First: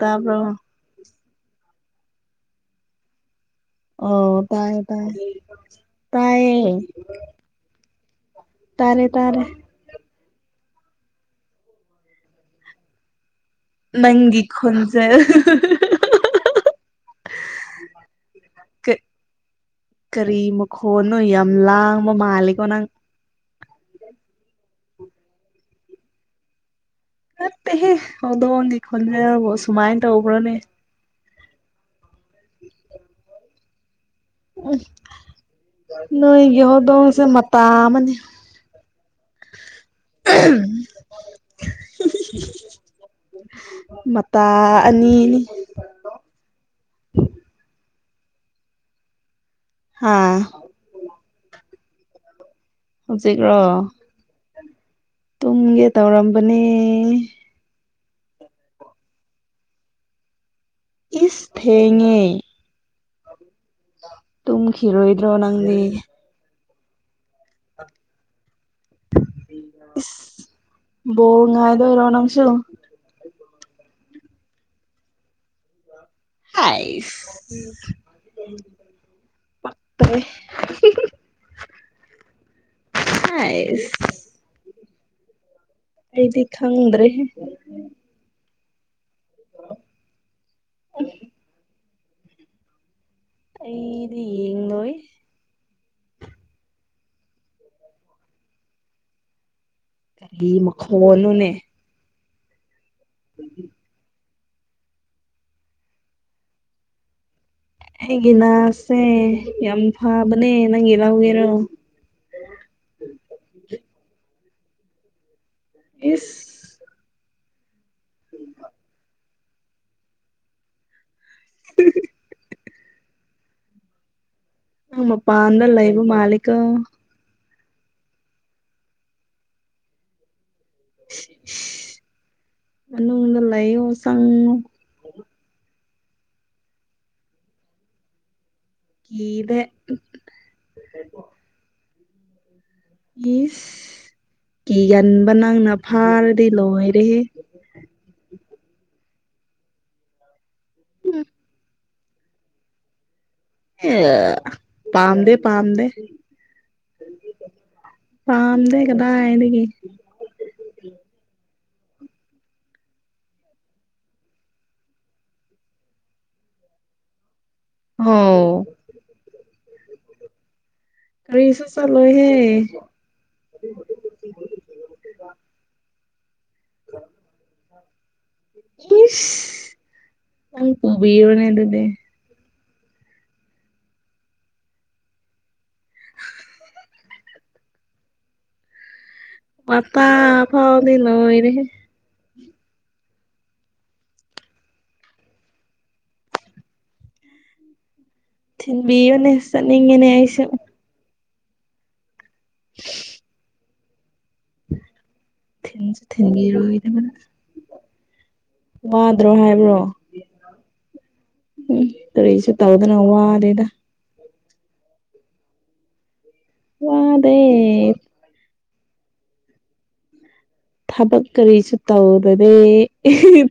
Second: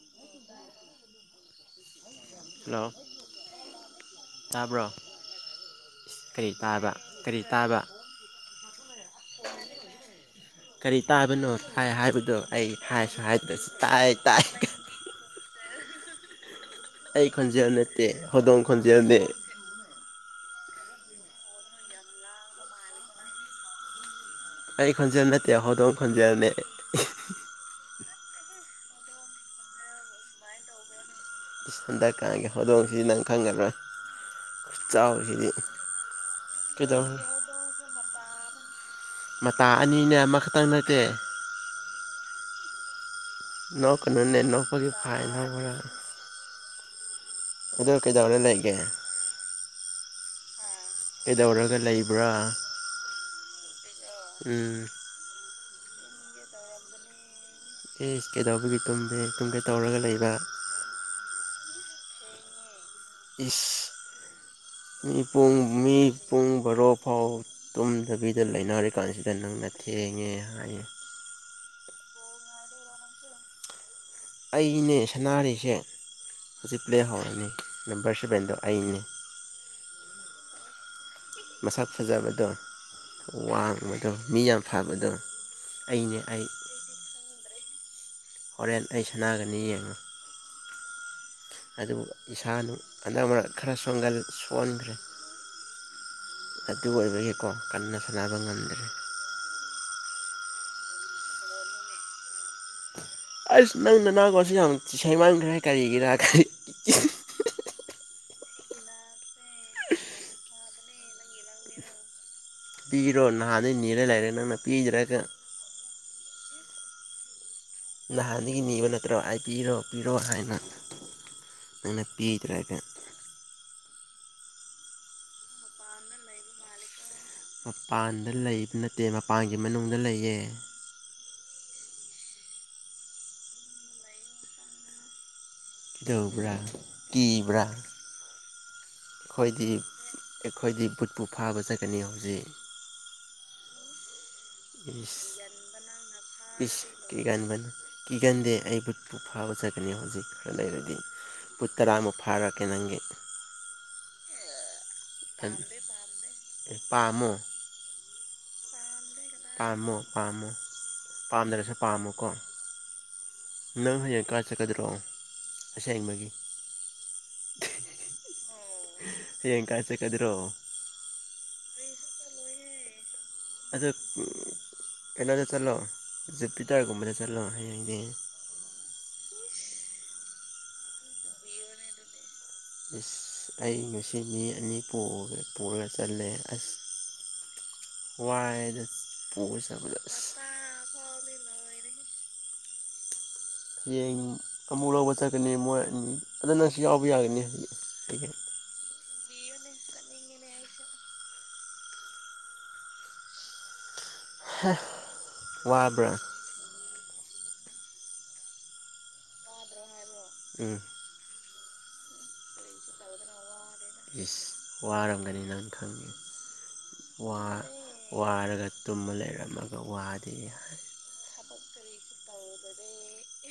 ꯇꯥꯕ꯭ꯔꯣ [unintelligible] ꯑꯣ ꯇꯥꯏꯌꯦ ꯇꯥꯕ꯭ꯔꯣ ꯇꯥꯏ ꯀꯔꯤ ꯇꯥꯏꯌꯦ ꯇꯥꯕ ꯀꯔꯤ ꯇꯥꯕ ꯇꯥꯔꯦ ꯇꯥꯔꯦ ꯀꯔꯤ ꯇꯥꯕꯅꯣ ꯍꯥꯏ ꯍꯥꯏꯕꯗꯣ ꯑꯩ ꯍꯥꯏꯁꯨ ꯍꯥꯏꯗ꯭ꯔꯁꯨ ꯇꯥꯏ ꯇꯥꯏ ꯅꯪꯒꯤ ꯈꯣꯟꯖꯦ ꯑꯩ ꯈꯣꯟꯖꯦꯜ ꯅꯠꯇꯦ ꯍꯧꯗꯣꯡ ꯈꯣꯟꯖꯦꯜꯅꯦ ꯀꯔꯤ ꯃꯈꯣꯟꯅꯣ ꯌꯥꯝ ꯂꯥꯡꯕ ꯃꯥꯂꯦꯀꯣ ꯅꯪ ꯑꯩ ꯈꯣꯟꯖꯦꯜ ꯅꯠꯇꯦ ꯍꯧꯗꯣꯡ ꯈꯣꯟꯖꯦꯜꯅꯦ ꯅꯠꯇꯦꯍꯦ ꯍꯧꯗꯣꯡꯒꯤ ꯈꯣꯟꯖꯦꯜꯕꯣ ꯁꯨꯃꯥꯏꯅ ꯇꯧꯕ꯭ꯔꯣꯅꯦ ꯏꯁ ꯗꯔꯀꯥꯔꯒꯤ ꯍꯧꯗꯣꯡꯁꯤ ꯅꯪ ꯈꯪꯉꯔꯣꯏ ꯎꯝ ꯈꯨꯆꯥꯎꯁꯤꯗꯤ ꯅꯣꯏꯒꯤ ꯀꯩꯗꯧ ꯍꯧꯗꯣꯡꯁꯦ ꯃꯇꯥ ꯑꯃꯅꯤ ꯃꯇꯥ ꯑꯅꯤꯅꯦ ꯑꯃꯈꯛꯇꯪ ꯅꯠꯇꯦ ꯅꯣꯛꯀꯅꯨꯅꯦ ꯃꯇꯥ ꯅꯣꯛꯄꯒꯤ ꯐꯥꯏꯟ ꯑꯅꯤꯅꯤ [unintelligible] ꯍꯧꯕ꯭ꯔꯥ ꯎꯗꯧꯀꯗ ꯑꯣ ꯂꯩꯒꯦ [unintelligible] ꯍꯥꯥ ꯀꯩꯗꯧꯔꯒ ꯂꯩꯕ꯭ꯔꯥ [unintelligible] ꯍꯧꯖꯤꯛꯔꯣ ꯎꯝ ꯇꯨꯡꯒꯦ ꯇꯧꯔꯝꯕꯅꯦ ꯑꯦ ꯀꯩꯗꯧꯕꯒꯤ ꯇꯨꯝꯗꯦ ꯇꯨꯝ ꯒꯩ ꯇꯧꯔꯒ ꯂꯩꯕ ꯏꯁ ꯊꯦꯡꯉꯦ ꯏꯁ ꯇꯨꯝꯈꯤꯔꯣꯏꯗ꯭ꯔꯣ ꯃꯤꯄꯨꯡ ꯅꯪꯗꯤ ꯃꯤ ꯄꯨꯡ ꯕꯣꯔꯣ ꯐꯥꯎ ꯇꯨꯝꯗꯕꯤꯗ ꯂꯩꯅꯔꯤꯀꯥꯟꯁꯤꯗ ꯅꯪꯅ ꯊꯦꯡꯉꯦ ꯍꯥꯏꯌꯦ ꯑꯣ ꯉꯥꯏꯕꯗ ꯔꯣꯅꯪꯁꯨ ꯑꯩꯅꯦ ꯁꯅꯥꯔꯤꯁꯦ ꯍꯧꯖꯤꯛ ꯂꯩꯍꯧꯔꯅꯦ ꯍꯥꯏꯁ ꯅꯝꯕꯔ ꯁꯚꯦꯟꯗꯣ ꯑꯩꯅꯦ [unintelligible] ꯃꯁꯛ ꯐꯖꯕꯗꯣ ꯑꯁ ꯋꯥꯡꯕꯗꯣ ꯃꯤ ꯌꯥꯝ ꯐꯕꯗꯣ [unintelligible] ꯑꯩꯅꯦ ꯑꯩꯗꯤ ꯑꯩ ꯈꯪꯗ꯭ꯔꯦꯍꯦ ꯍꯣꯔꯦꯟ ꯑꯩ ꯁꯥꯟꯅꯒꯅꯤ ꯌꯦꯡꯉꯣ [inaudible] ꯑꯗꯨ ꯏꯁꯥꯅ ꯑꯟꯅꯛ ꯈꯔ ꯁꯣꯟꯒꯜ ꯑꯩꯗꯤ ꯌꯦꯡꯂꯣꯏ ꯁꯣꯟꯈ꯭ꯔꯦ ꯑꯗꯨ ꯑꯣꯏꯕꯒꯤꯀꯣ ꯀꯟꯅ ꯁꯅꯕ ꯉꯝꯗ꯭ꯔꯦ ꯀꯔꯤ ꯃꯈꯣꯅꯨꯅꯦ ꯑꯁ ꯅꯪ ꯅꯅꯥꯒꯣꯟꯁꯤ ꯌꯥꯝ ꯁꯦꯡꯃꯟꯈ꯭ꯔꯦ ꯀꯔꯤꯒꯤꯔ ꯀꯔꯤ [unintelligible] ꯑꯩꯒꯤ ꯅꯁꯦ ꯌꯥꯝ ꯐꯕꯅꯦ ꯅꯪꯒꯤ ꯂꯧꯒꯦꯔꯣ ꯄꯤꯔꯣ ꯅꯍꯥꯟꯗꯩ ꯅꯤꯔ ꯂꯩꯔꯦ ꯅꯪꯅ ꯄꯤꯗ꯭ꯔꯒ ꯏꯁ ꯅꯍꯥꯟꯗꯒꯤ ꯅꯤꯕ ꯅꯠꯇ꯭ꯔꯣ ꯑꯩ ꯄꯤꯔꯣ ꯄꯤꯔꯣ ꯍꯥꯏꯅ ꯅꯪꯅ ꯄꯤꯗ꯭ꯔꯒ ꯃꯄꯥꯟꯗ ꯂꯩꯕ ꯃꯥꯟꯂꯤꯀꯣ ꯃꯄꯥꯟꯗ ꯂꯩꯕ ꯅꯠꯇꯦ ꯃꯄꯥꯟꯒꯤ ꯃꯅꯨꯡꯗ ꯂꯩꯌꯦ ꯃꯅꯨꯡꯗ ꯂꯩꯑꯣ ꯆꯪꯉꯣ ꯀꯔꯤꯒꯤꯔ ꯀꯤꯕ꯭ꯔꯥ ꯀꯤꯗꯦ ꯑꯩꯈꯣꯏꯗꯤ ꯑꯩꯈꯣꯏꯗꯤ ꯕꯨꯠꯄꯨ ꯐꯥꯕ ꯆꯠꯀꯅꯤ ꯍꯧꯖꯤꯛ ꯏꯁ ꯀꯤꯒꯟꯕ ꯅꯪꯅ ꯐꯥꯔꯗꯤ ꯏꯁ ꯏꯁ ꯂꯣꯏꯔꯦꯍꯦ ꯀꯤꯒꯟꯗꯦ ꯑꯩ ꯕꯨꯠꯄꯨ ꯐꯥꯕ ꯆꯠꯀꯅꯤ ꯍꯧꯖꯤꯛ ꯈꯔ ꯂꯩꯔꯗꯤ ꯇꯔꯥꯃꯨꯛ ꯐꯥꯔꯛꯀꯦ ꯅꯪꯒꯤ ꯑ ꯄꯥꯝꯗꯦ ꯄꯝꯗꯦ ꯑꯦ ꯄꯥꯝꯃꯣ [unintelligible] ꯄꯝꯗꯦ ꯀꯗꯥꯢꯗꯒꯝ ꯄꯥꯝꯃꯨ ꯄꯥꯝꯗ꯭ꯔꯁꯨ ꯄꯥꯝꯃꯨꯀꯣ ꯅꯪ ꯍꯌꯦꯡ ꯀꯥ ꯆꯠꯀꯗ꯭ꯔꯣꯑꯣ ꯑꯁ ꯌꯦꯡꯕꯒꯤ ꯍꯥꯎ ꯍꯌꯦꯡ ꯀꯥꯏ ꯆꯠꯀꯗ꯭ꯔꯣ ꯀꯔꯤꯁꯨ ꯆꯂꯣꯏꯍꯦ ꯑꯗꯨ ꯀꯩꯅꯣꯗ ꯆꯠꯂꯣ ꯖꯄꯤꯇꯔꯒꯨꯝꯕꯗ ꯆꯠꯂꯣ ꯍꯌꯦꯡꯗꯤ ꯅꯪ ꯄꯨꯕꯤꯔꯅꯦ ꯑꯗꯨꯗꯤ ꯏꯁꯁ ꯑꯩ ꯉꯁꯤ ꯃꯤ ꯑꯅꯤ ꯄꯨꯔꯒ ꯆꯠꯂꯦ ꯑꯁ ꯋꯥꯏ ꯃꯄ ꯐꯥꯎꯅꯤ ꯂ ꯑꯣꯏꯔꯦ ꯍꯌꯦꯡ ꯑꯃꯨꯛ ꯂꯧꯕ ꯆꯠꯀꯅꯤ ꯃꯣꯏ ꯑꯅꯤ ꯑꯗꯨ ꯅꯪꯁꯨ ꯌꯥꯎꯕ ꯌꯥꯒꯅꯤ ꯍꯧ ꯊꯤꯟ ꯕꯤ ꯌꯣꯅꯦ ꯆꯠꯅꯤꯡꯉꯦꯅꯦ ꯑꯩꯁꯨ [unintelligible] ꯊꯤꯟꯁꯤ ꯋꯥꯕ꯭ꯔꯥ ꯊꯤꯟꯕꯤꯔꯗ ꯋꯥꯗ꯭ꯔꯣ ꯍꯥꯏꯕ꯭ꯔꯣ ꯎꯝ ꯎꯝ ꯀꯔꯤꯁꯨ ꯇꯧꯗꯅ ꯋꯥꯗꯦꯗ ꯌꯦꯁ ꯋꯥ ꯔꯝꯒꯅꯤꯅ ꯈꯪꯉꯅꯤ ꯋꯥꯗꯦ ꯋꯥ ꯋꯥꯔꯒ ꯇꯨꯝꯃ ꯂꯩꯔꯝꯃꯒ ꯋꯥꯗꯦ ꯊꯕꯛ ꯀꯔꯤꯁꯨ ꯇꯧꯗꯅꯦ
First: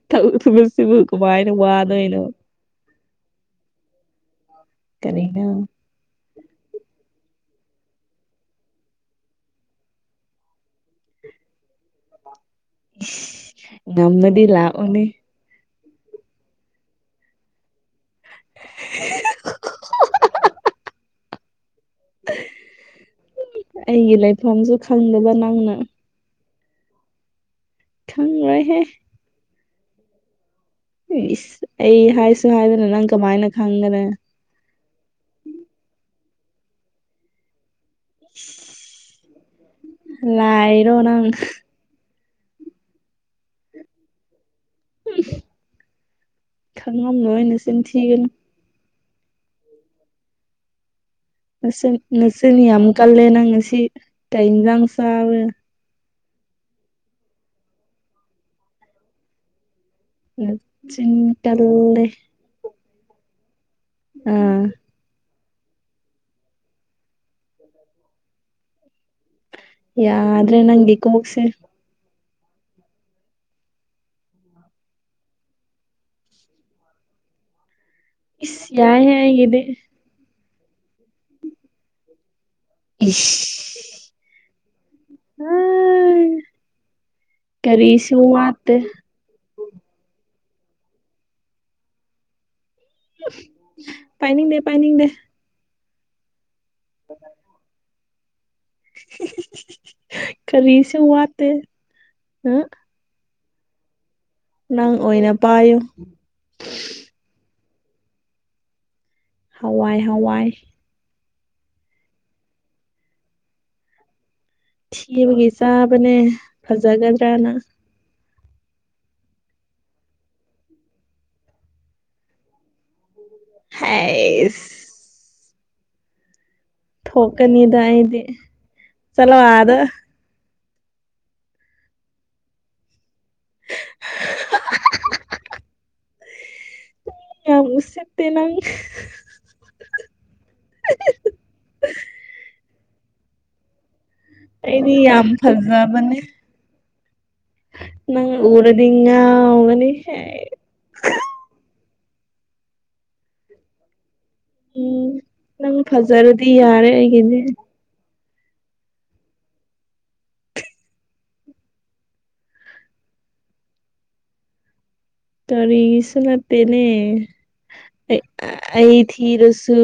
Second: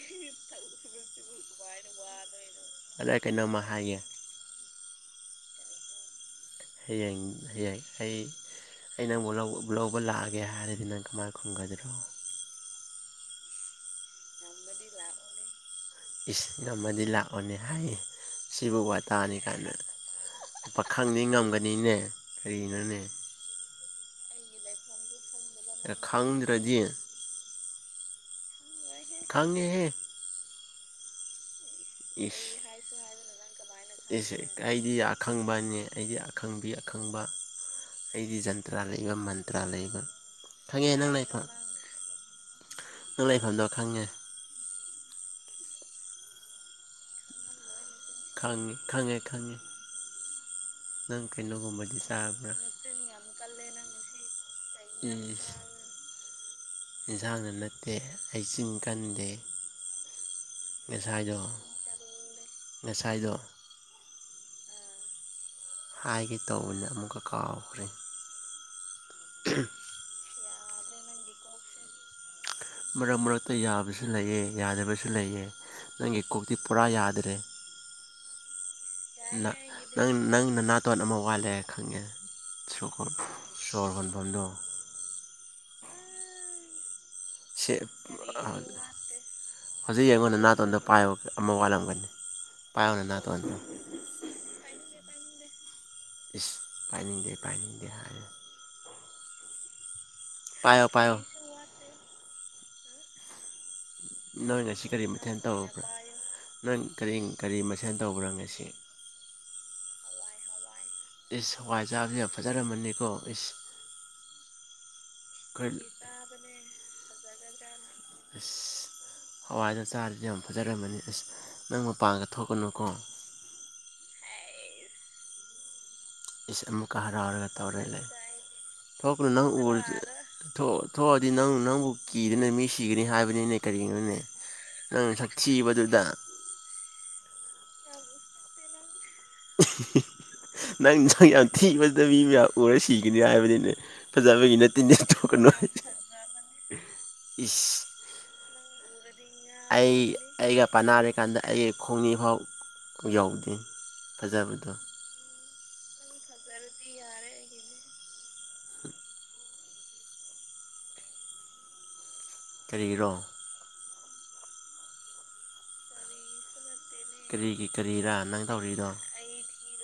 ꯇꯧꯗꯕꯁꯤꯕꯨ ꯀꯃꯥꯏꯅ ꯋꯥꯗꯣꯏꯅꯣ ꯑꯗꯨꯗ ꯀꯩꯅꯣꯃ ꯍꯥꯏꯌꯦ ꯀꯔꯤꯅ ꯍ ꯌꯥꯏ ꯍꯌꯦ ꯑꯩꯩ ꯑꯩ ꯅꯪ ꯂꯧꯕ ꯂꯥꯛꯑꯒꯦ ꯍꯥꯏꯔꯗꯤ ꯅꯪ ꯀꯃꯥꯏꯅ ꯈꯨꯝꯒꯗ꯭ꯔꯣ ꯉꯝꯅꯗꯤ ꯂꯥꯛꯑꯣꯅꯤ ꯏꯁꯤꯡ ꯑꯃꯗꯤ ꯂꯥꯛꯑꯣꯅꯤ ꯍꯥꯏꯌꯦ ꯁꯤꯕꯨ ꯋꯥꯇꯥꯅꯤ ꯀꯥꯏꯅ ꯄꯥꯈꯪꯗꯤ ꯉꯝꯒꯅꯤꯅꯦ ꯀꯔꯤꯅꯣꯅꯦ ꯑꯩꯒꯤ ꯂꯩꯐꯝꯁꯨ ꯈꯪꯗꯕ ꯅꯪꯅ ꯑꯦꯔ ꯈꯪꯔꯗꯤ ꯈꯪꯉꯣꯏꯍꯦ ꯈꯪꯉꯦꯍꯦ ꯏꯁ ꯑꯩ ꯍꯥꯏꯁꯨ ꯍꯥꯏꯗꯅ ꯅꯪ ꯀꯃꯥꯏꯅ ꯈꯪꯒꯅ ꯑꯩꯁꯦ ꯑꯩꯗꯤ ꯑꯈꯪꯕꯅꯤ ꯑꯩꯗꯤ ꯑꯈꯪꯕꯤ ꯑꯈꯪꯕ ꯑꯩꯗꯤ ꯖꯟꯇ꯭ꯔꯥ ꯂꯩꯕ ꯃꯟꯇ꯭ꯔꯥ ꯂꯩꯕ ꯈꯪꯉꯦ ꯅꯪ ꯂꯩꯄ ꯅꯪ ꯂꯩꯐꯝꯗꯣ ꯈꯪꯉꯦ ꯈꯪꯉꯝ ꯅꯅ ꯆꯤꯟ ꯊꯤꯒꯅꯤ ꯊꯤ ꯊꯉꯦ ꯊꯉꯦ ꯅꯪ ꯀ ꯅꯁꯅꯤ ꯌꯥꯝꯝ ꯀꯜꯂꯦ ꯅꯪꯅ ꯁꯤ ꯇꯥꯏꯅꯖꯥꯡ ꯆꯕ ꯏꯁ ꯏꯟꯁꯥꯡꯅ ꯅꯠꯇꯦ ꯑꯩꯆꯤꯟ ꯀꯟꯗꯦ ꯆꯤꯟꯀꯜ ꯂꯦ ꯉꯁꯥꯏꯗ ꯎꯝ ꯍꯥꯏꯒꯦ ꯇꯧꯕꯗꯣ ꯑꯃꯨꯛꯀ ꯀꯥꯎꯈ꯭ꯔꯦ ꯏꯁ ꯌꯥꯗ꯭ꯔꯦ ꯅꯪ ꯀꯣꯛꯁꯤ ꯃꯔꯛ ꯃꯔꯛꯇ ꯌꯥꯕꯁꯨ ꯂꯩꯌꯦ ꯌꯥꯗꯕꯁꯨ ꯂꯩꯌꯦ ꯅꯪꯒꯤ ꯀꯣꯛꯇꯤ ꯄꯨꯔꯥ ꯌꯥꯗ꯭ꯔꯦ ꯏ ꯌꯥꯏ ꯍꯦ ꯅ ꯑꯩꯒꯤꯗꯤ ꯅꯪ ꯅꯅꯥꯇꯣꯟ ꯑꯃ ꯋꯥꯠꯂꯦ ꯈꯪꯉꯦ ꯏꯁ ꯁꯣꯔ ꯍꯣꯟꯐꯝꯗꯣ ꯁꯦ ꯀꯔꯤꯁꯨ ꯋꯥꯠꯇꯦ ꯍꯧꯖꯤꯛ ꯌꯦꯡꯉꯣ ꯅꯅꯥꯇꯣꯟꯗꯣ ꯄꯥꯏꯌꯣ ꯑꯃ ꯋꯥꯠꯂꯝꯒꯅꯤ ꯄꯥꯏꯌꯣ ꯅꯅꯥꯇꯣꯟꯗꯣ ꯄꯥꯏꯅꯤꯡꯗꯦ ꯄꯥꯏꯅꯤꯡꯗꯦ ꯏꯁ ꯄꯥꯏꯅꯤꯡꯗꯦ ꯄꯥꯏꯅꯤꯡꯗꯦ ꯄꯥꯏꯌꯣ ꯀꯔꯤꯁꯨ ꯄꯥꯏꯌꯣ ꯋꯥꯠꯇꯦ ꯅꯣꯏ ꯉꯁꯤ ꯅꯪ ꯀꯔꯤ ꯑꯣꯏꯅ ꯃꯊꯦꯜ ꯄꯥꯏꯌꯨ ꯇꯧꯕ꯭ꯔꯥ ꯅꯪ ꯀꯔꯤ ꯀꯔꯤ ꯃꯊꯦꯜ ꯇꯧꯕ꯭ꯔꯥ ꯉꯁꯤ ꯍꯋꯥꯏ ꯍꯋꯥꯏ ꯏꯁ ꯍꯋꯥꯏ ꯆꯥꯕꯗꯤ ꯌꯥꯝ ꯐꯖꯔꯝꯃꯅꯤꯀꯣ ꯏꯁ ꯊꯤꯕꯒꯤ ꯑꯩꯈꯣꯏ ꯆꯥꯕꯅꯦ ꯐꯖꯒꯗ꯭ꯔꯅ ꯑꯁ ꯍꯋꯥꯏꯗꯣ ꯆꯥꯔꯗꯤ ꯌꯥꯝ ꯐꯖꯔꯝꯃꯅꯤ ꯑꯁ ꯅꯪ ꯃꯄꯥꯡꯒ ꯊꯣꯛꯀꯅꯨꯀꯣ ꯑꯥꯏꯁ ꯑꯃꯨꯛꯀ ꯍꯔꯥꯎꯔꯒ ꯊꯣꯛꯀꯅꯤꯗ ꯇꯧꯔꯦꯅꯦ ꯑꯩꯗꯤ ꯊꯣꯛꯒꯅꯨ ꯆꯠꯂꯣ ꯅꯪ ꯑꯥꯗ ꯎꯔ ꯊꯣꯛꯑꯗꯤ ꯅꯪ ꯅꯪꯕꯨ ꯀꯤꯗꯅ ꯃꯤ ꯁꯤꯒꯅꯤ ꯍꯥꯏꯕꯅꯤꯅꯦ ꯀꯔꯤꯅꯣꯅꯦ ꯅꯪ ꯁꯛꯊꯤꯕꯗꯨꯗ ꯌꯥꯝ ꯎꯁꯤꯠꯇꯦ ꯅꯪ ꯅꯪ ꯁꯛ ꯌꯥꯝ ꯊꯤꯕꯗꯣ ꯃꯤ ꯃꯌꯥꯝ ꯎꯔ ꯁꯤꯒꯅꯤ ꯍꯥꯏꯕꯅꯤꯅꯦ ꯐꯖꯥꯕꯒꯤ ꯅꯠꯇꯦꯅꯦ ꯑꯩꯗꯤ ꯌꯥꯝ ꯊꯣꯛꯒꯅꯨ ꯍꯥꯢꯁꯦ ꯐꯖꯕꯅꯦ ꯅꯪ ꯎꯔꯗꯤ ꯉꯥꯎꯒꯅꯤ ꯍꯦ ꯄꯥꯅꯔꯀꯥꯟꯗ ꯑꯩ ꯈꯣꯡꯐꯥꯎ ꯌꯧꯗꯦ ꯐꯖꯕꯗꯨ ꯢꯁ ꯅꯪ ꯐꯖꯔꯗꯤ ꯌꯥꯔꯦ ꯑꯩꯒꯤꯗꯤ ꯀꯔꯤꯒꯤꯔꯣ ꯀꯔꯤꯁꯨ ꯅꯠꯇꯦꯅꯦ ꯀꯔꯤꯒꯤ ꯀꯔꯤꯔꯥ ꯅꯪ ꯇꯧꯔꯤꯗꯣ ꯑꯩ ꯊꯤꯔꯁꯨ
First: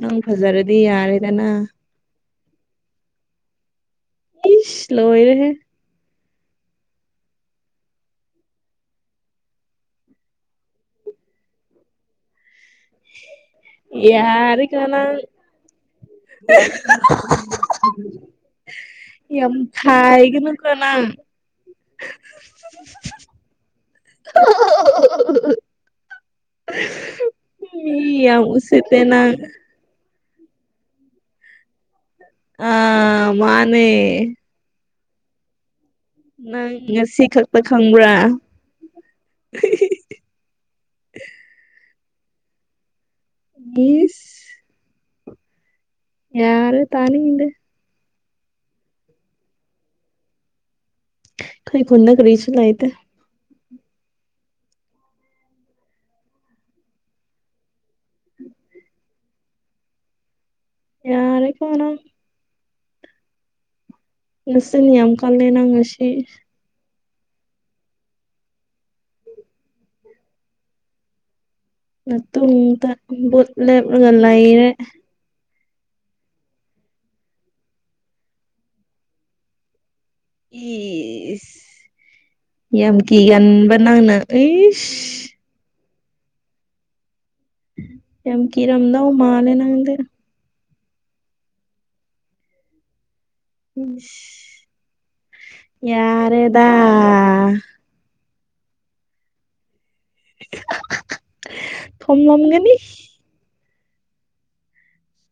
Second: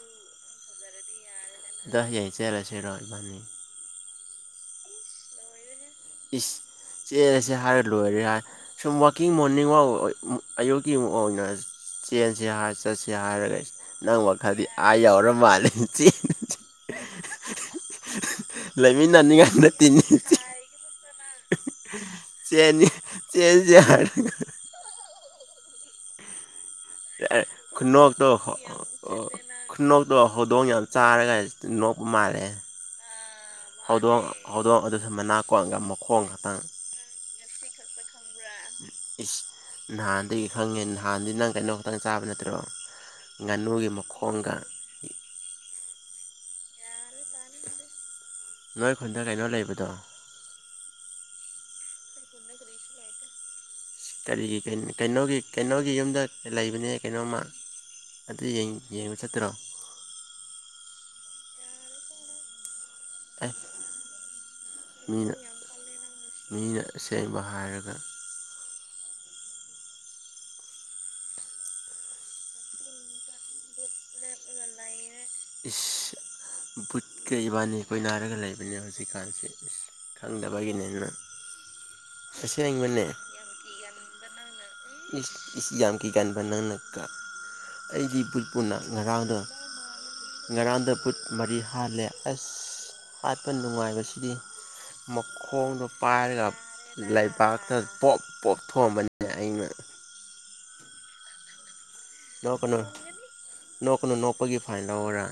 ꯅꯪ ꯐꯖꯔꯗꯤ ꯌꯥꯔꯦꯗꯅ ꯍꯌꯦꯡ ꯆꯦꯜꯂꯁꯤꯔꯣ ꯏꯕꯥꯅꯤ ꯏꯁ ꯂꯣꯏꯔꯦꯍꯦ ꯏꯁ ꯆꯦꯜꯂꯁꯦ ꯍꯥꯏꯔ ꯂꯣꯏꯔꯦ ꯍꯥꯏ ꯁꯨꯝ ꯋꯥꯛꯀꯤꯡ ꯃꯣꯔꯅꯤꯡ ꯑꯌꯨꯛꯀꯤ ꯑꯣꯏꯅ ꯆꯦꯟꯁꯦ ꯍꯥꯏ ꯌꯥꯔꯦ ꯅꯪ ꯋꯥꯈꯜꯗꯤ ꯌꯥꯔꯦꯀꯣ ꯑꯥ ꯅꯪ ꯌꯥꯎꯔ ꯃꯥꯜꯂꯦ ꯆꯤ [inaudible] ꯌꯥꯝ ꯂꯩꯃꯤꯟꯅꯅꯤꯡꯉꯥꯢ ꯅꯠꯇꯦꯅꯦ ꯈꯥꯏꯒꯅꯨꯀꯣ ꯅꯪ ꯆꯦꯟꯁꯦ ꯍꯥꯏꯔꯒ [inaudible] ꯈꯨꯅꯣꯛꯇꯣ ꯃꯤ ꯌꯥꯝ ꯎꯁꯤꯠꯇꯦ ꯅꯪ ꯈꯨꯅꯣꯛꯇꯣ ꯍꯧꯗꯣꯡ ꯌꯥꯝ ꯆꯥꯔꯒ ꯅꯣꯛꯄ ꯃꯥꯜꯂꯦ ꯑꯥ ꯃꯥꯅꯦ ꯍꯧꯗꯣꯡ ꯍꯧꯗꯣꯡ ꯑꯗꯨꯁꯨ ꯃꯅꯥꯀꯣꯟꯒ ꯃꯈꯣꯡ ꯈꯛꯇꯪ ꯅꯪ ꯉꯁꯤ ꯈꯛꯇ ꯈꯪꯕ꯭ꯔꯥ ꯏꯁ ꯅꯍꯥꯟꯗꯒꯤ ꯈꯪꯉꯦ ꯅꯍꯥꯟꯗꯤ ꯅꯪ ꯀꯩꯅꯣ ꯈꯛꯇꯪ ꯆꯥꯕ ꯅꯠꯇ꯭ꯔꯣ ꯉꯥꯅꯨꯒꯤ ꯏꯁ ꯃꯈꯣꯡꯒ ꯌꯥꯔꯦ ꯇꯥꯅꯤꯡꯗꯦ ꯅꯣꯏ ꯈꯨꯟꯗ ꯀꯩꯅꯣ ꯂꯩꯕꯗꯣ ꯑꯩꯈꯣꯢ ꯈꯨꯟꯗ ꯀꯔꯤꯁꯨ ꯂꯩꯇꯦ ꯀꯔꯤꯒꯤ ꯀꯩꯅꯣꯒꯤ ꯀꯩꯅꯣꯒꯤ ꯌꯨꯝꯗ ꯂꯩꯕꯅꯦ ꯀꯩꯅꯣꯝꯃ ꯑꯗꯨ ꯌꯦꯡꯕ ꯆꯠꯇꯔꯣ ꯌꯥꯔꯦꯒꯣ ꯅꯪ ꯇꯞ [inaudible] ꯅꯆꯤꯟ ꯌꯥꯝ ꯀꯜꯂꯦ ꯅꯪ ꯉꯁꯤ ꯃꯤꯅ ꯑꯁꯦꯡꯕ ꯍꯥꯏꯔꯒ ꯅꯇꯨꯡꯗ ꯕꯨꯠ ꯂꯦꯞꯂꯒ ꯂꯩꯔꯦ ꯂꯉꯏꯅꯦ [inaudible] ꯕꯨꯠꯀ ꯏꯕꯥꯅꯤ ꯀꯣꯏꯅꯔꯒ ꯂꯩꯕꯅꯦ ꯍꯧꯖꯤꯛꯀꯥꯟꯁꯦ ꯈꯪꯗꯕꯒꯤꯅꯦ ꯅꯪ ꯏꯁ ꯌꯥꯝ ꯑꯁꯦꯡꯕꯅꯦ ꯀꯤꯒꯥꯟꯕ ꯅꯪꯅ ꯏꯁ ꯌꯥꯝ ꯒꯤꯀꯥꯟꯕ ꯅꯪ ꯒꯥꯢꯅ ꯑꯩꯒꯤ ꯌꯥꯝ ꯏꯕꯨꯜ ꯄꯨꯅ ꯀꯤꯔꯝꯗꯧ ꯉꯔꯥꯡꯗ ꯃꯥꯜꯂꯦ ꯅꯪꯗꯤ ꯉꯔꯥꯡꯗ ꯕꯨꯠ ꯃꯔꯤ ꯍꯥꯜꯂꯦ ꯑꯁ ꯍꯥꯠꯄ ꯅꯨꯡꯉꯥꯏꯕꯁꯤꯗꯤ ꯏꯁ ꯃꯈꯣꯡꯗꯣ ꯄꯥꯏꯔꯒ ꯌꯥꯔꯦꯗ ꯂꯩꯕꯥꯛꯇ ꯄꯣꯞ ꯄꯣꯊꯣꯑꯝꯕꯅꯦ ꯑꯩꯅ [unintelligible] ꯅ ꯀꯩꯅꯨ ꯅ ꯀꯩꯅꯨ ꯅꯣꯛꯈꯣꯏꯒꯤ ꯐꯥꯏꯗ ꯑꯣꯔꯥ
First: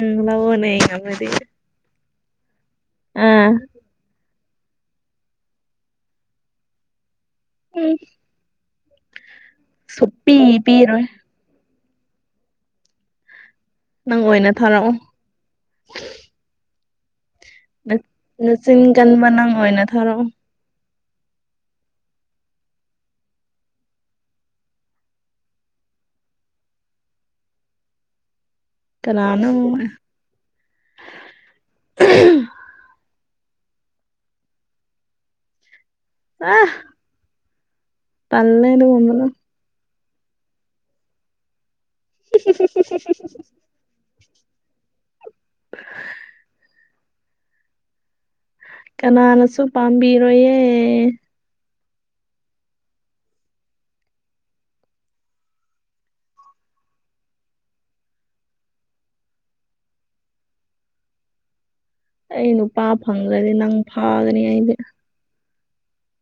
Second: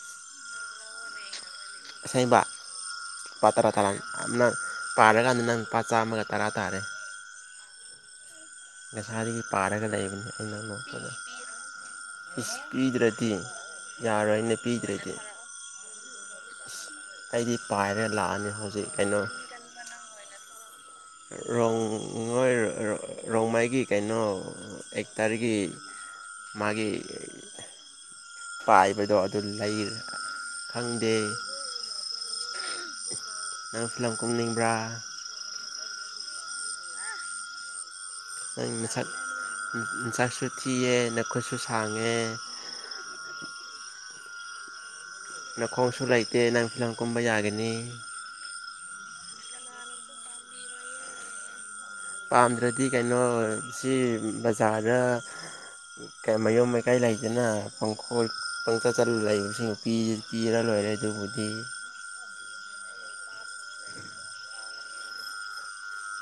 ꯎꯝ ꯂꯅꯦꯉꯗꯤ ꯑꯁꯦꯡꯕ ꯂꯨꯄꯥ ꯇꯔꯥ ꯇꯔꯥ ꯅꯪ ꯄꯥꯔꯀꯥꯟꯗ ꯅꯪ ꯂ ꯄꯄꯥ ꯆꯥꯝꯃꯒ ꯇꯔꯥ ꯇꯥꯔꯦ ꯎꯝ ꯅꯁꯥꯗꯒꯤ ꯄꯥꯔꯒ ꯂꯩꯕꯅꯤ ꯁꯨꯛꯄꯤ ꯑꯅ ꯄꯤꯔꯣꯏ ꯅꯄꯗ ꯏꯁ ꯄꯤꯗ꯭ꯔꯗꯤ ꯅꯪ ꯑꯣꯏꯅ ꯌꯥꯔꯣꯏꯅ ꯊꯥꯔꯛꯑꯣ ꯄꯤꯗ꯭ꯔꯗꯤ ꯑꯁ ꯑꯩꯗꯤ ꯄꯥꯏꯔꯦ ꯂꯥꯛꯑꯅꯤ ꯍꯧꯖꯤꯛ ꯀꯩꯅꯣ ꯍꯣꯏ ꯑꯣꯏꯅ ꯊꯧꯔꯛꯑꯣ ꯔꯣꯡꯉꯣꯏ ꯔꯣꯡꯃꯥꯏꯒꯤ ꯀꯩꯅꯣ ꯑꯦꯛꯇꯔꯒꯤ ꯃꯥꯒꯤ ꯄꯥꯏꯕꯗꯣ ꯑꯗꯨꯝ ꯀꯅꯥꯅꯣ ꯂꯩꯔꯦ ꯐꯪꯗꯦ ꯅꯪ ꯐꯤꯂꯝ ꯀꯨꯝꯅꯤꯡꯕ꯭ꯔꯥ ꯑ ꯅꯁꯛ ꯑꯗꯨꯒꯨꯝꯕꯗꯣ ꯃꯤꯁꯥꯛꯁꯨ ꯊꯤꯌꯦ ꯅꯈꯨꯠꯁꯨ ꯁꯥꯡꯉꯦ ꯆꯣ ꯆꯠ ꯆ ꯅꯈꯣꯡꯁꯨ ꯂꯩꯇꯦ ꯅꯪ ꯐꯤ ꯂꯪ ꯀꯨꯝꯕ ꯌꯥꯒꯅꯤ ꯀꯅꯥꯅꯁꯨ ꯄꯥꯝꯕꯤꯔꯣꯏꯌꯦ ꯄꯥꯝꯗ꯭ꯔꯗꯤ ꯀꯩꯅꯣ ꯁꯤ ꯕꯖꯥꯔꯗ ꯃꯌꯨꯝ ꯃꯀꯥꯏ ꯂꯩꯗꯅ ꯄꯪꯈꯣꯜ ꯄꯪꯆꯠ ꯆꯠꯂ ꯂꯩꯕꯁꯤꯡ ꯄꯤꯔ ꯂꯣꯏꯔꯦ ꯑꯗꯨꯕꯨꯗꯤ ꯑꯩ ꯅꯨꯄꯥ ꯐꯪꯗ꯭ꯔꯗꯤ ꯅꯪ ꯐꯥꯒꯅꯤ ꯑꯩꯗꯤ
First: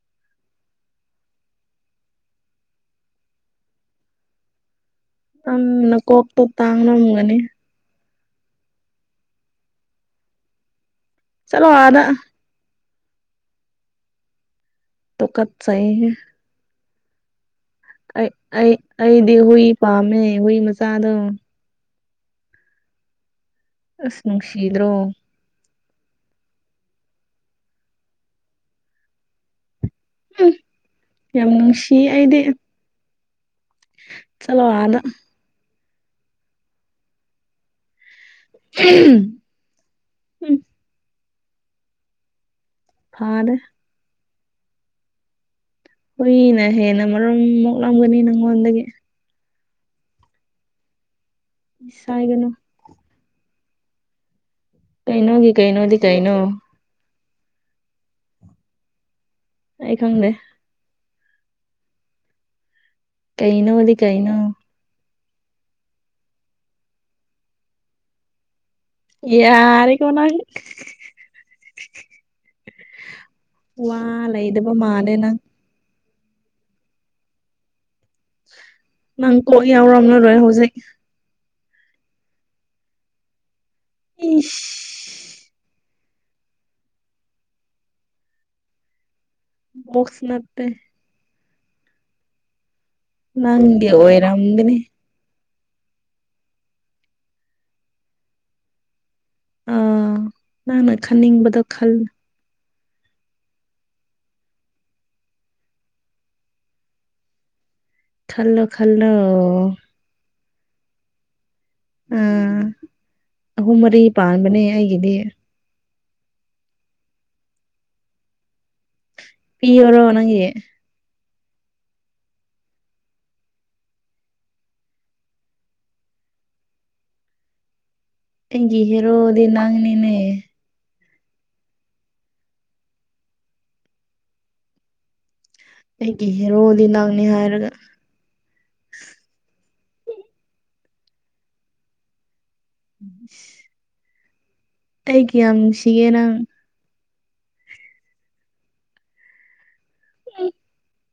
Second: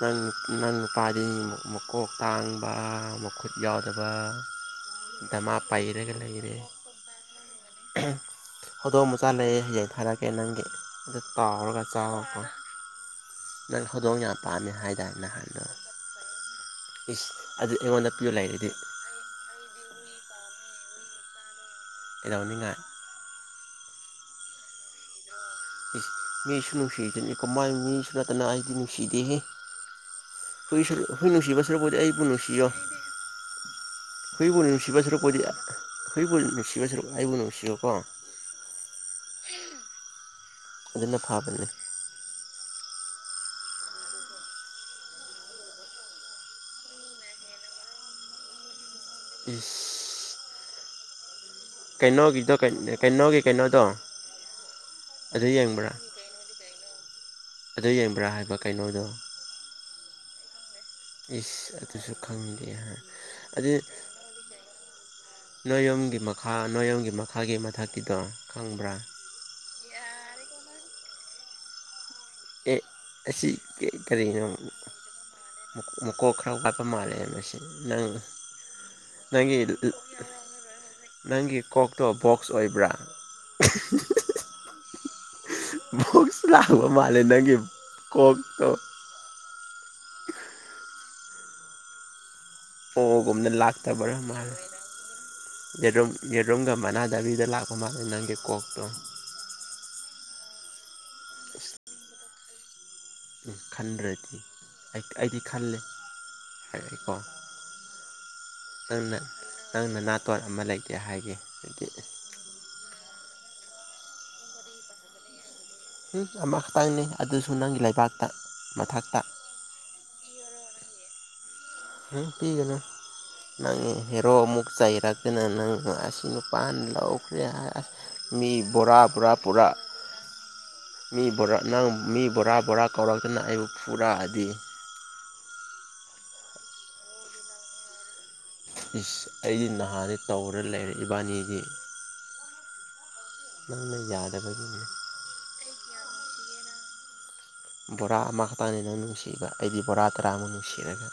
ꯅꯪ ꯅꯪ ꯅꯨꯄꯥꯗꯤ ꯃꯀꯣꯛ ꯇꯥꯡꯕ ꯃꯈꯨꯠ ꯌꯥꯎꯗꯕ ꯅ ꯗꯃꯥ ꯅ ꯀꯣꯛꯇ ꯇꯥꯡꯅꯝꯒꯅꯤ ꯍꯧꯗꯣꯛ ꯃꯆꯥ ꯂꯩꯑ ꯍꯌꯦꯡ ꯊꯥꯔꯛꯀꯦ ꯅꯪꯒꯤ ꯑꯗꯨ ꯆꯠꯂꯣ ꯇꯥꯎꯔꯒ ꯑꯥꯗ ꯆꯥꯎꯉꯀꯣ ꯅꯪ ꯈꯨꯗꯣꯡ ꯌꯥꯝ ꯄꯥꯝꯃꯦ ꯍꯥꯏꯁꯦ ꯑꯗꯨꯗꯥ ꯅꯍꯥꯟꯗꯣ ꯇꯨꯀꯠꯆꯩꯍꯦ ꯏꯁ ꯑꯗꯨ ꯑꯩꯉꯣꯟꯗ ꯑꯩ ꯄꯤꯌꯣ ꯂꯩꯔꯗꯤ ꯑꯩ ꯑꯩꯗꯤ ꯍꯨꯏ ꯄꯥꯝꯃꯦ ꯍꯨꯏ ꯃꯆꯥꯗꯣ ꯀꯩꯗꯧꯅꯤꯡꯉꯥꯏ ꯑꯁ ꯅꯨꯡꯁꯤꯗ꯭ꯔꯣ ꯏꯁ ꯃꯤꯁꯨ ꯅꯨꯡꯁꯤꯗꯅꯥꯏ ꯃꯤꯁꯨ ꯅꯠꯇꯅ ꯑꯩꯗꯤ ꯅꯨꯡꯁꯤꯗꯦꯍꯦ ꯎꯝ ꯍꯨꯏ ꯍꯨꯏ ꯌꯥꯝ ꯅꯨꯡꯁꯤꯕ ꯅꯨꯡꯁꯤ ꯁꯔꯕꯨꯗꯤ ꯑꯩꯕꯨ ꯑꯩꯗꯤ ꯅꯨꯡꯁꯤꯌꯣ ꯍꯨꯏꯕꯨ ꯆꯠꯂꯣ ꯅꯨꯡꯁꯤꯕ ꯑꯥꯗ ꯁꯔꯨꯛꯄꯣꯗꯤ ꯍꯨꯏꯕꯨ ꯅꯨꯡꯁꯤꯕ ꯁꯨꯔꯨꯄ ꯑꯩꯕꯨ ꯅꯨꯡꯁꯤꯕꯀꯣ ꯎꯝ ꯑꯗꯨꯅ ꯐꯥꯕꯅꯤ ꯐꯥꯅꯦ ꯍꯨꯏꯅ ꯍꯦꯟꯅ ꯃꯔꯣꯝ ꯃꯣꯛꯂꯝꯒꯅꯤ ꯅꯪꯉꯣꯟꯗꯒꯤ ꯎ ꯀꯩꯅꯣꯒꯤ ꯏꯁꯥꯏꯒꯅꯨ ꯀꯩꯅꯣꯒꯤ ꯀꯩꯅꯣꯗ ꯑꯗꯨ ꯀꯩꯅꯣꯒꯤ ꯌꯦꯡꯕ꯭ꯔꯥ ꯀꯩꯅꯣꯗꯤ ꯀꯩꯅꯣ ꯑꯗꯨ ꯌꯦꯡꯕ꯭ꯔꯥ ꯍꯥꯏꯕ ꯀꯩꯅꯣꯗꯣ ꯑꯩ ꯈꯪꯅꯦ ꯏꯁ ꯑꯗꯨꯁꯨ ꯈꯪꯗꯦ ꯀꯩꯅꯣ ꯀꯩꯅꯣ ꯅꯣꯏꯌꯣꯝꯒꯤ ꯃꯈꯥ ꯅꯣꯌꯌꯣꯝꯒꯤ ꯃꯈꯥꯒꯤ ꯃꯊꯛꯀꯤꯗꯣ ꯈꯪꯕ꯭ꯔꯥ ꯌꯥꯔ ꯀꯣꯟꯅ ꯑꯦ ꯑꯁꯤ ꯋꯥ ꯀꯔꯤꯅꯣ ꯂꯩꯗꯕ ꯃꯥꯜꯂꯦ ꯅꯪ ꯃꯀꯣꯛ ꯈꯔ ꯋꯥꯠꯄ ꯃꯥꯜꯂꯦ ꯃꯁꯤ ꯅꯪ ꯅꯪ ꯀꯣꯛ ꯅꯪꯒꯤ ꯌꯥꯎꯔꯝꯔꯔꯣꯏ ꯍꯧꯖꯤꯛ ꯅꯪꯒꯤ ꯀꯣꯛꯇꯣ ꯕꯣꯛꯁ ꯑꯣꯏꯕ꯭ꯔꯥ ꯏꯁ ꯕꯣꯛꯁ ꯂꯥꯛꯕ ꯃꯥꯂꯦ ꯅꯪꯒꯤ ꯀꯣꯛꯇꯣ ꯕꯣꯛꯁ ꯅꯠꯇꯦ ꯑꯣꯒꯨꯝꯅ ꯅꯪꯒꯤ ꯂꯥꯛꯇꯕ꯭ꯔꯥ ꯃꯥꯅ ꯑꯣꯏꯔꯝꯒꯅꯤ ꯌꯦꯔꯨꯝ ꯌꯦꯔꯨꯝꯒ ꯃꯅꯥꯗꯥꯕꯤꯗ ꯂꯥꯛꯄ ꯃꯥꯜꯂꯦ ꯅꯪꯒꯤ ꯀꯣꯛꯇꯣ ꯑꯥ ꯅꯪꯅ ꯈꯟꯅꯤꯡꯕꯗꯣ ꯈꯜꯂ ꯎꯝ ꯈꯟꯗ꯭ꯔꯗꯤ ꯑꯩꯗꯤ ꯈꯜꯂꯦ ꯍꯥꯏꯀꯣ ꯈꯜꯂꯣ ꯈꯜꯂꯣ ꯇꯣꯟ ꯑꯃ ꯂꯩꯇꯦ ꯍꯥꯏꯒꯦ ꯎꯝ ꯑꯍꯨꯝ ꯃꯔꯤ ꯄꯥꯟꯕꯅꯦ ꯑꯩꯒꯤꯗꯤ ꯍꯝ ꯑꯃꯈꯛꯇꯪꯅꯤ ꯑꯗꯨꯁꯨ ꯅꯪꯒꯤ ꯂꯩꯕꯥꯛꯇ ꯃꯊꯛꯇ ꯄꯤ ꯑꯣꯏꯔꯣ ꯅꯪꯒꯤ ꯄꯤꯒꯅꯨ ꯅꯪ ꯍꯦꯔꯣ ꯑꯃꯨꯛ ꯆꯩꯔꯛꯇꯅ ꯅꯪ ꯑꯁꯤ ꯅꯨꯄꯥꯅ ꯂꯧꯈ꯭ꯔꯦ ꯑꯁ ꯃꯤ ꯑꯩꯒꯤ ꯕꯣꯔꯥ ꯕꯣꯔꯥ ꯍꯦꯔꯣꯗꯤ ꯄꯨꯔꯥ ꯅꯪꯅꯤꯅꯦ ꯃꯤ ꯅꯪ ꯃꯤ ꯕꯣꯔꯥ ꯕꯣꯔꯥ ꯀꯧꯔꯛꯇꯅ ꯑꯩꯕꯨ ꯐꯨꯔꯛꯑꯗꯤ ꯑꯩꯒꯤ ꯍꯦꯔꯣꯗꯤ ꯅꯪꯅꯤ ꯍꯥꯏꯔꯒ ꯏꯁ ꯑꯩꯗꯤ ꯅꯍꯥꯟꯅꯦ ꯇꯧꯔ ꯂꯩꯔꯦ ꯏꯕꯥꯅꯤꯗꯤ ꯏꯁ ꯅꯪꯅ ꯌꯥꯗꯕꯒꯤ ꯑꯩꯒꯤ ꯀꯌꯥꯝ ꯅꯨꯡꯁꯤꯒꯦ ꯅꯪ ꯕꯣꯔꯥ ꯑꯃꯈꯛꯇꯥꯡꯅꯤ ꯅꯪ ꯅꯨꯡꯁꯤꯕ ꯑꯩꯗꯤ ꯕꯣꯔꯥ ꯎꯝ ꯇꯔꯥꯃꯨꯛ ꯅꯨꯡꯁꯤꯔꯒ